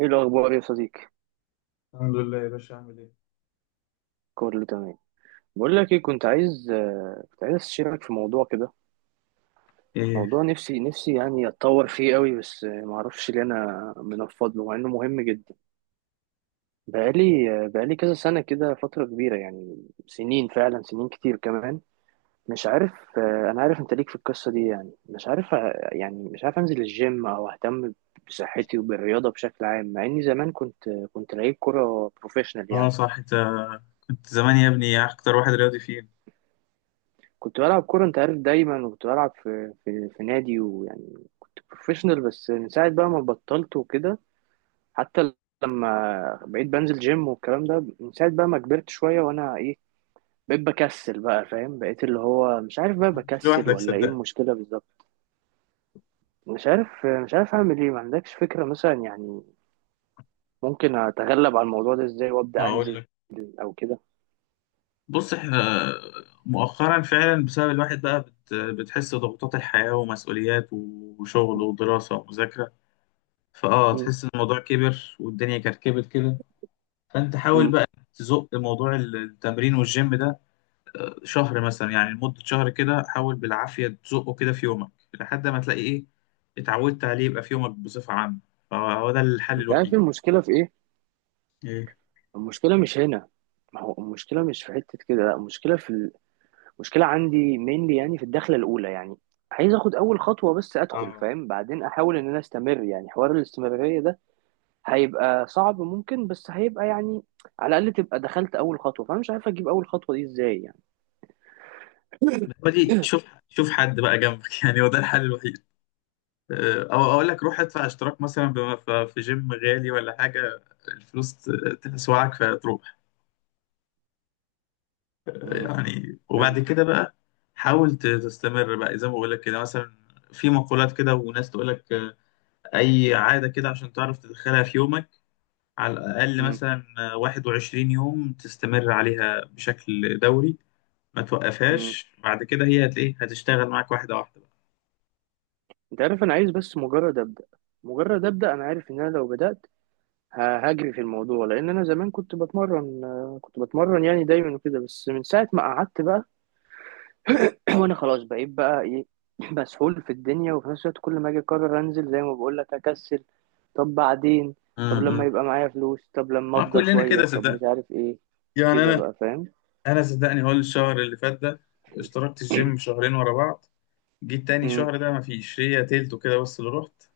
ايه الاخبار يا صديقي؟ الحمد لله يا باشا، عامل ايه؟ كله تمام. بقول لك ايه، كنت عايز استشيرك في موضوع كده. ايه؟ موضوع نفسي نفسي يعني اتطور فيه قوي، بس ما اعرفش ليه انا منفض له مع انه مهم جدا. بقالي كذا سنه كده، فتره كبيره يعني سنين، فعلا سنين كتير كمان. مش عارف. انا عارف انت ليك في القصه دي، يعني مش عارف يعني مش عارف انزل الجيم او اهتم بصحتي وبالرياضه بشكل عام، مع اني زمان كنت لعيب كره بروفيشنال اه، يعني. صح، انت كنت زمان يا ابني اكتر واحد رياضي فينا. كنت بلعب كورة، انت عارف، دايما، وكنت بلعب في نادي، ويعني كنت بروفيشنال، بس من ساعة بقى ما بطلت وكده. حتى لما بقيت بنزل جيم والكلام ده، من ساعة بقى ما كبرت شوية، وانا ايه، بقيت بكسل بقى، فاهم؟ بقيت اللي هو مش عارف بقى مش بكسل لوحدك، ولا ايه صدقني. المشكلة بالظبط. مش عارف اعمل ايه. ما عندكش فكرة مثلا يعني ممكن اتغلب على الموضوع ده ازاي وابدأ اقول انزل، لك. او كده؟ بص، احنا مؤخرا فعلا بسبب الواحد بقى بتحس ضغوطات الحياة ومسؤوليات وشغل ودراسة ومذاكرة، فاه مم. تحس ان الموضوع كبر والدنيا كركبت كده. فانت حاول مم. بقى تزق موضوع التمرين والجيم ده شهر مثلا، يعني لمدة شهر كده حاول بالعافية تزقه كده في يومك، لحد ما تلاقي إيه، اتعودت عليه يبقى في يومك بصفة عامة. فهو ده الحل انت عارف الوحيد. المشكلة في ايه؟ إيه؟ المشكلة مش هنا. ما هو المشكلة مش في حتة كده، لا، المشكلة في المشكلة عندي مينلي، يعني في الدخلة الأولى يعني. عايز آخد أول خطوة، بس أدخل، اه. فاهم، بعدين أحاول إن أنا أستمر، يعني حوار الاستمرارية ده هيبقى صعب ممكن، بس هيبقى يعني على الأقل تبقى دخلت أول خطوة. فأنا مش عارف أجيب أول خطوة دي إزاي يعني. هو دي، شوف شوف حد بقى جنبك يعني هو ده الحل الوحيد. أو أقول لك روح ادفع اشتراك مثلا في جيم غالي ولا حاجة، الفلوس تسوعك فتروح. امم يعني وبعد فهمت. كده بقى حاول تستمر بقى زي ما بقول لك كده مثلا. في مقولات كده وناس تقول لك أي عادة كده عشان تعرف تدخلها في يومك، على الأقل امم. مثلا 21 يوم تستمر عليها بشكل دوري، ما امم. توقفهاش بعد كده، هي هت إيه، هتشتغل معاك واحدة واحدة بقى. أنت عارف، أنا عايز بس مجرد أبدأ، مجرد أبدأ. أنا عارف إن أنا لو بدأت هجري في الموضوع، لان انا زمان كنت بتمرن يعني دايما وكده، بس من ساعه ما قعدت بقى وانا خلاص بقيت بقى ايه، مسحول في الدنيا، وفي نفس الوقت كل ما اجي اقرر انزل زي ما بقول لك اكسل. طب بعدين، م- طب لما م. يبقى معايا فلوس، طب لما ما افضى كلنا كده، شويه، طب مش صدقني. عارف ايه، يعني كده أنا بقى، فاهم؟ أنا صدقني، هو الشهر اللي فات ده اشتركت الجيم شهرين ورا بعض، جيت تاني امم. شهر ده ما فيش، هي تلته كده بس اللي رحت،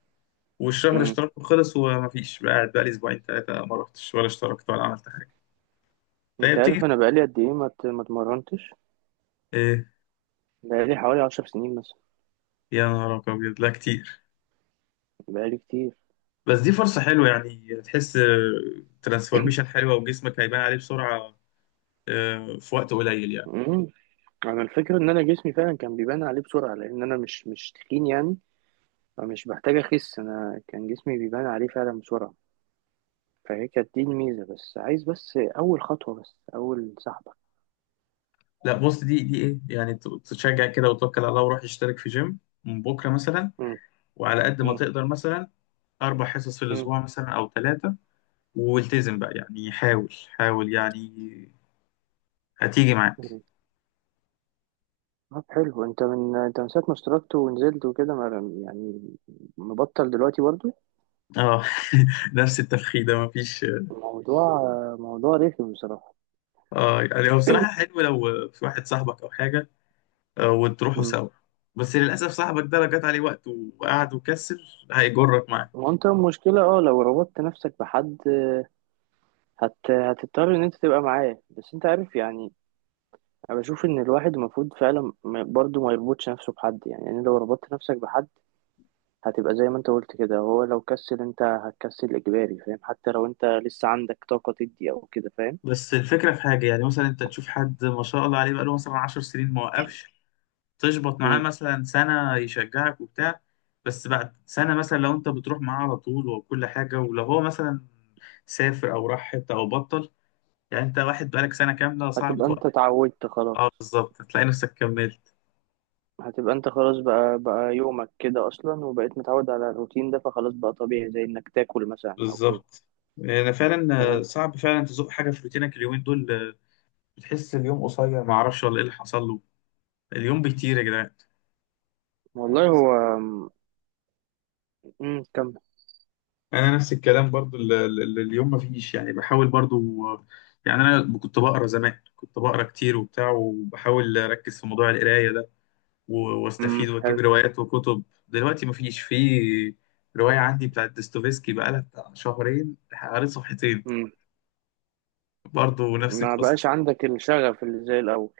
والشهر امم. اشتراكه خلص وما فيش، بقى قاعد بقى لي أسبوعين تلاتة ما رحتش ولا اشتركت ولا عملت حاجة، فهي انت بتيجي. عارف انا بقالي قد ايه ما اتمرنتش؟ إيه؟ بقالي حوالي 10 سنين مثلا. يا نهار أبيض! لا كتير. بقالي كتير. بس دي فرصة حلوة، يعني تحس ترانسفورميشن حلوة وجسمك هيبان عليه بسرعة، في وقت قليل يعني. امم. انا الفكره ان انا جسمي فعلا كان بيبان عليه بسرعه، لان انا مش تخين يعني، فمش بحتاج اخس. انا كان جسمي بيبان عليه فعلا بسرعه، فهي كانت دي الميزه، بس عايز بس اول خطوه، بس اول سحبه. لا، بص، دي ايه يعني، تشجع كده وتوكل على الله، وروح اشترك في جيم من بكرة مثلا. مم. وعلى قد ما مم. تقدر مثلا، أربع حصص في مم. الأسبوع مثلا أو ثلاثة. والتزم بقى، يعني حاول حاول، يعني هتيجي معاك. مم. طب حلو، انت من ساعه ما اشتركت ونزلت وكده يعني مبطل دلوقتي برضو؟ اه. نفس التفخيدة مفيش. موضوع موضوع رخم بصراحه. اه، يعني هو بصراحة حلو لو في واحد صاحبك أو حاجة، وتروحوا مم. سوا. بس للأسف، صاحبك ده لو جات عليه وقت وقعد وكسر هيجرك معاه. وانت المشكله، لو ربطت نفسك بحد هتضطر ان انت تبقى معاه، بس انت عارف يعني. انا بشوف ان الواحد المفروض فعلا برضو ما يربطش نفسه بحد، يعني لو ربطت نفسك بحد هتبقى زي ما انت قلت كده، هو لو كسل انت هتكسل اجباري، فاهم؟ حتى لو انت لسه عندك طاقة تدي او كده، فاهم؟ بس الفكرة في حاجة، يعني مثلا أنت تشوف حد ما شاء الله عليه، بقاله مثلا 10 سنين ما وقفش، تشبط معاه مم. مثلا سنة يشجعك وبتاع. بس بعد سنة مثلا، لو أنت بتروح معاه على طول وكل حاجة، ولو هو مثلا سافر أو راح حتة أو بطل، يعني أنت واحد بقالك سنة كاملة صعب هتبقى توقف. انت اتعودت أه خلاص. بالظبط، هتلاقي نفسك كملت. هتبقى انت خلاص، بقى بقى يومك كده اصلا، وبقيت متعود على الروتين ده، فخلاص بقى طبيعي زي انك تاكل مثلا او كده. بالظبط. أنا فعلا، فهمت. صعب فعلا تزق حاجة في روتينك، اليومين دول بتحس اليوم قصير ما اعرفش ولا ايه اللي حصل له، اليوم بيطير يا جدعان. انا والله نفس هو. امم. كمل. انا نفس الكلام برضو، اليوم ما فيش، يعني بحاول برضو. يعني انا كنت بقرا زمان، كنت بقرا كتير وبتاع وبحاول اركز في موضوع القرايه ده واستفيد امم. حلو. واجيب روايات وكتب، دلوقتي ما فيش، في روايه عندي بتاعت ديستوفيسكي بقالها بتاع شهرين قريت صفحتين، امم. برضو نفس ما القصه. بقاش عندك الشغف اللي زي الاول؟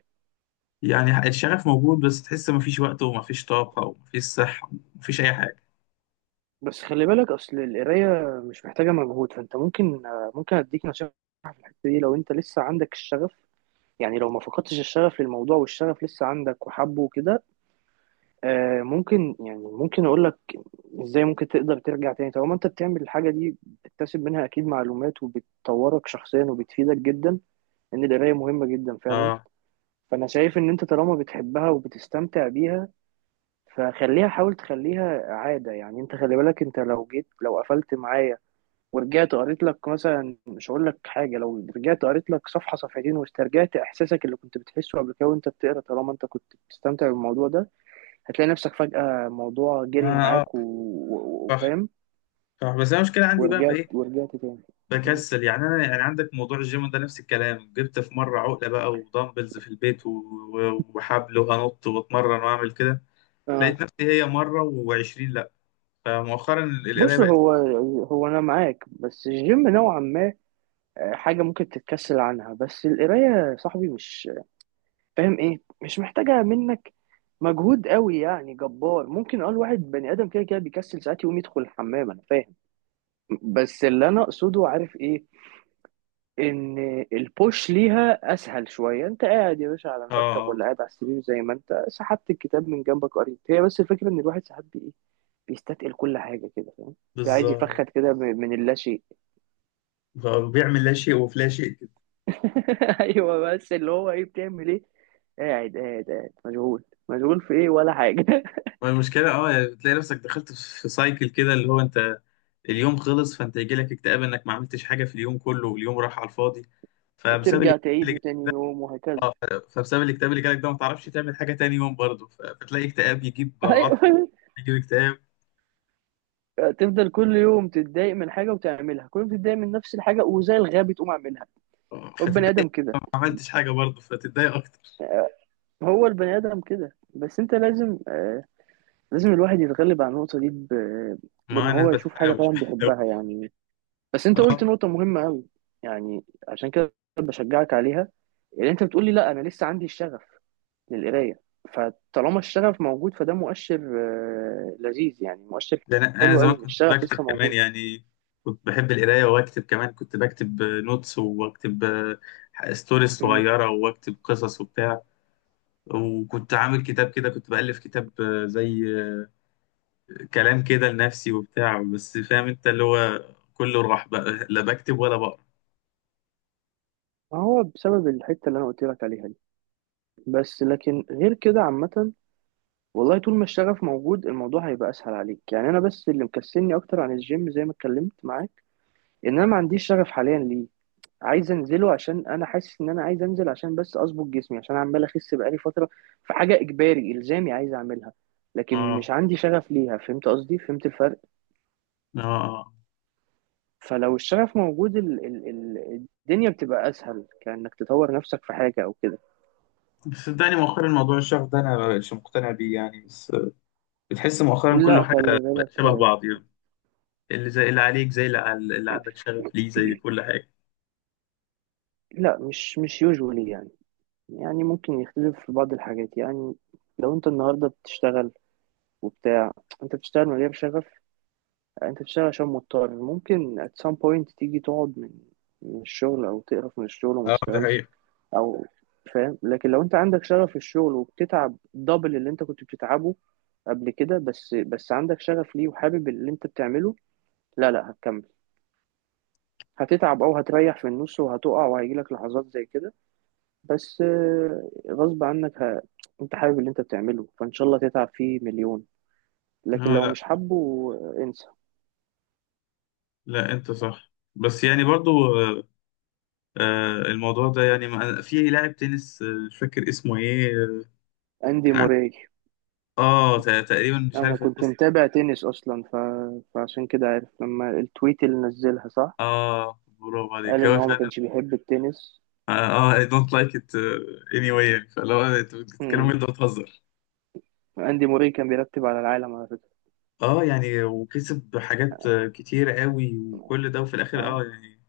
يعني الشغف موجود، بس تحس ما فيش وقت وما فيش طاقه وما فيش صحه وما فيش اي حاجه. بس خلي بالك، اصل القرايه مش محتاجه مجهود، فانت ممكن اديك نصيحه في الحتة دي. لو انت لسه عندك الشغف، يعني لو ما فقدتش الشغف للموضوع، والشغف لسه عندك وحبه وكده، ممكن اقول لك ازاي ممكن تقدر ترجع تاني. طالما انت بتعمل الحاجه دي، بتكتسب منها اكيد معلومات، وبتطورك شخصيا، وبتفيدك جدا، ان القرايه مهمه جدا فعلا. اه فانا شايف ان انت طالما بتحبها وبتستمتع بيها، حاول تخليها عاده يعني. انت خلي بالك، انت لو قفلت معايا ورجعت قريت لك مثلا، مش هقول لك حاجه، لو رجعت قريت لك صفحه صفحتين واسترجعت احساسك اللي كنت بتحسه قبل كده وانت بتقرا، طالما انت كنت بتستمتع بالموضوع ده هتلاقي نفسك فجاه الموضوع اه جري معاك صح، وفاهم. صح. بس انا المشكله عندي بقى في ورجعت ايه؟ ورجعت تاني. مم. بكسل، يعني انا يعني عندك موضوع الجيم ده نفس الكلام، جبت في مره عقله بقى ودمبلز في البيت وحبل وانط واتمرن واعمل كده، آه. لقيت نفسي هي مره و20، لا. فمؤخرا القرايه بص، بقت. هو انا معاك، بس الجيم نوعا ما حاجه ممكن تتكسل عنها، بس القرايه يا صاحبي مش، فاهم ايه، مش محتاجه منك مجهود قوي يعني جبار. ممكن اقول واحد بني ادم كده كده بيكسل ساعات يقوم يدخل الحمام، انا فاهم. بس اللي انا اقصده، عارف ايه، ان البوش ليها اسهل شويه. انت قاعد يا باشا على اه المكتب، اه ولا قاعد على السرير، زي ما انت سحبت الكتاب من جنبك قريت، هي. بس الفكره ان الواحد ساعات بي- ايه بيستثقل كل حاجه كده، فاهم، بيبقى عايز بالظبط. يفخد كده من اللاشيء. بيعمل لا شيء وفي لا شيء كده. ايوه، بس اللي هو ايه، بتعمل ايه؟ قاعد قاعد قاعد، مشغول مشغول في ايه ولا حاجه. ما المشكله اه، يعني بتلاقي نفسك دخلت في سايكل كده، اللي هو انت اليوم خلص، فانت يجيلك اكتئاب انك ما عملتش حاجه في اليوم كله واليوم راح على الفاضي، فبسبب ترجع تعيد، الاكتئاب وتاني يوم، وهكذا. فبسبب الاكتئاب اللي جالك ده ما تعرفش تعمل حاجه تاني يوم برضه، فتلاقي اكتئاب يجيب عطل، ايوه، يجيب اكتئاب، تفضل كل يوم تتضايق من حاجه وتعملها، كل يوم تتضايق من نفس الحاجه وزي الغبي تقوم اعملها. هو البني فتتضايق ادم كده. ما عملتش حاجه برضه فتتضايق اكتر. بس انت لازم آه، لازم الواحد يتغلب على النقطه دي بان ما انا هو يشوف حاجه بتحاول فعلا بيحبها يعني. بس انت آه. قلت نقطه مهمه قوي، يعني عشان كده بشجعك عليها، اللي انت بتقولي لا انا لسه عندي الشغف للقرايه. فطالما الشغف موجود فده مؤشر آه لذيذ يعني مؤشر ده انا حلو زمان قوي، ان كنت الشغف بكتب لسه كمان، موجود. يعني كنت بحب القرايه واكتب كمان، كنت بكتب نوتس واكتب ستوريز مم. صغيره واكتب قصص وبتاع، وكنت عامل كتاب كده، كنت بألف كتاب، زي كلام كده لنفسي وبتاع، بس فاهم انت اللي هو كله راح بقى، لا بكتب ولا بقرا. ما هو بسبب الحتة اللي أنا قلت لك عليها دي، بس لكن غير كده عامة، والله طول ما الشغف موجود الموضوع هيبقى أسهل عليك. يعني أنا بس اللي مكسلني أكتر عن الجيم، زي ما اتكلمت معاك، إن أنا ما عنديش شغف حاليا ليه. عايز أنزله عشان أنا حاسس إن أنا عايز أنزل عشان بس أظبط جسمي، عشان عمال أخس بقالي فترة. في حاجة إجباري إلزامي عايز أعملها، لكن اه، مش عندي شغف ليها. فهمت قصدي؟ فهمت الفرق؟ اه، آه. فلو الشغف موجود ال ال ال الدنيا بتبقى أسهل، كأنك تطور نفسك في حاجة أو كده. صدقني، مؤخرا موضوع الشغف ده انا مش مقتنع بيه يعني، بس بتحس مؤخرا كله لا، حاجه خلي بقت شبه بالك. بعض يعني، اللي زي اللي عليك زي اللي عندك شغف ليه زي كل حاجه. لا، مش يوجوالي يعني. يعني ممكن يختلف في بعض الحاجات. يعني لو انت النهارده بتشتغل وبتاع، انت بتشتغل من غير شغف، انت بتشتغل عشان مضطر، ممكن at some point تيجي تقعد من الشغل، او تقرف من الشغل وما اه، ده تشتغلش، حقيقة. او، فاهم؟ لكن لو انت عندك شغف في الشغل، وبتتعب دبل اللي انت كنت بتتعبه قبل كده، بس عندك شغف ليه وحابب اللي انت بتعمله، لا لا، هتكمل. هتتعب او هتريح في النص وهتقع وهيجيلك لحظات زي كده، بس غصب عنك انت حابب اللي انت بتعمله، فان شاء الله تتعب فيه مليون. لكن اه، لو لا، مش حابه، انسى. لا انت صح بس يعني برضو، آه، الموضوع ده يعني في لاعب تنس، مش فاكر اسمه ايه اندي كان عن- موراي. اه، تقريبا مش انا عارف كنت القصه. متابع تنس اصلا، فعشان كده عارف لما التويت اللي نزلها، صح. اه، برافو قال عليك، ان هو هو ما فعلا. كانش بيحب التنس. اه، اي دونت لايك ات، اني واي، يعني فلو انت بتتكلم امم. انت بتهزر. اندي موراي كان بيرتب على العالم، على فكرة. اه يعني، وكسب حاجات كتير قوي وكل ده، وفي الاخر اه، اه يعني،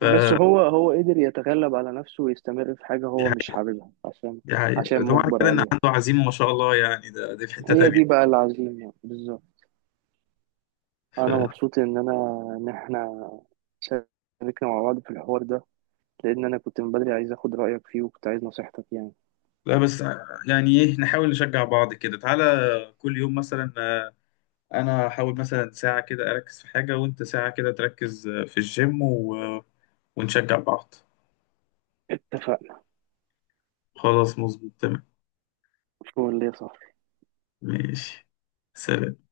بس فدي هو قدر يتغلب على نفسه ويستمر في حاجة هو مش حقيقة. حاببها، عشان دي عشان حقيقة، ده معنى مجبر كده ان عليها. عنده عزيمة ما شاء الله، يعني دي في حتة هي تانية. دي بقى العزيمة بالظبط. ف... انا مبسوط ان احنا شاركنا مع بعض في الحوار ده، لان انا كنت من بدري عايز اخد رايك فيه، وكنت عايز نصيحتك يعني. لا بس، يعني ايه، نحاول نشجع بعض كده، تعالى كل يوم مثلا، انا هحاول مثلا ساعة كده اركز في حاجة، وانت ساعة كده تركز في الجيم و... آه، ونشجع بعض. اتفقنا. خلاص، مظبوط، تمام. فول يا صاحبي. ماشي. سلام.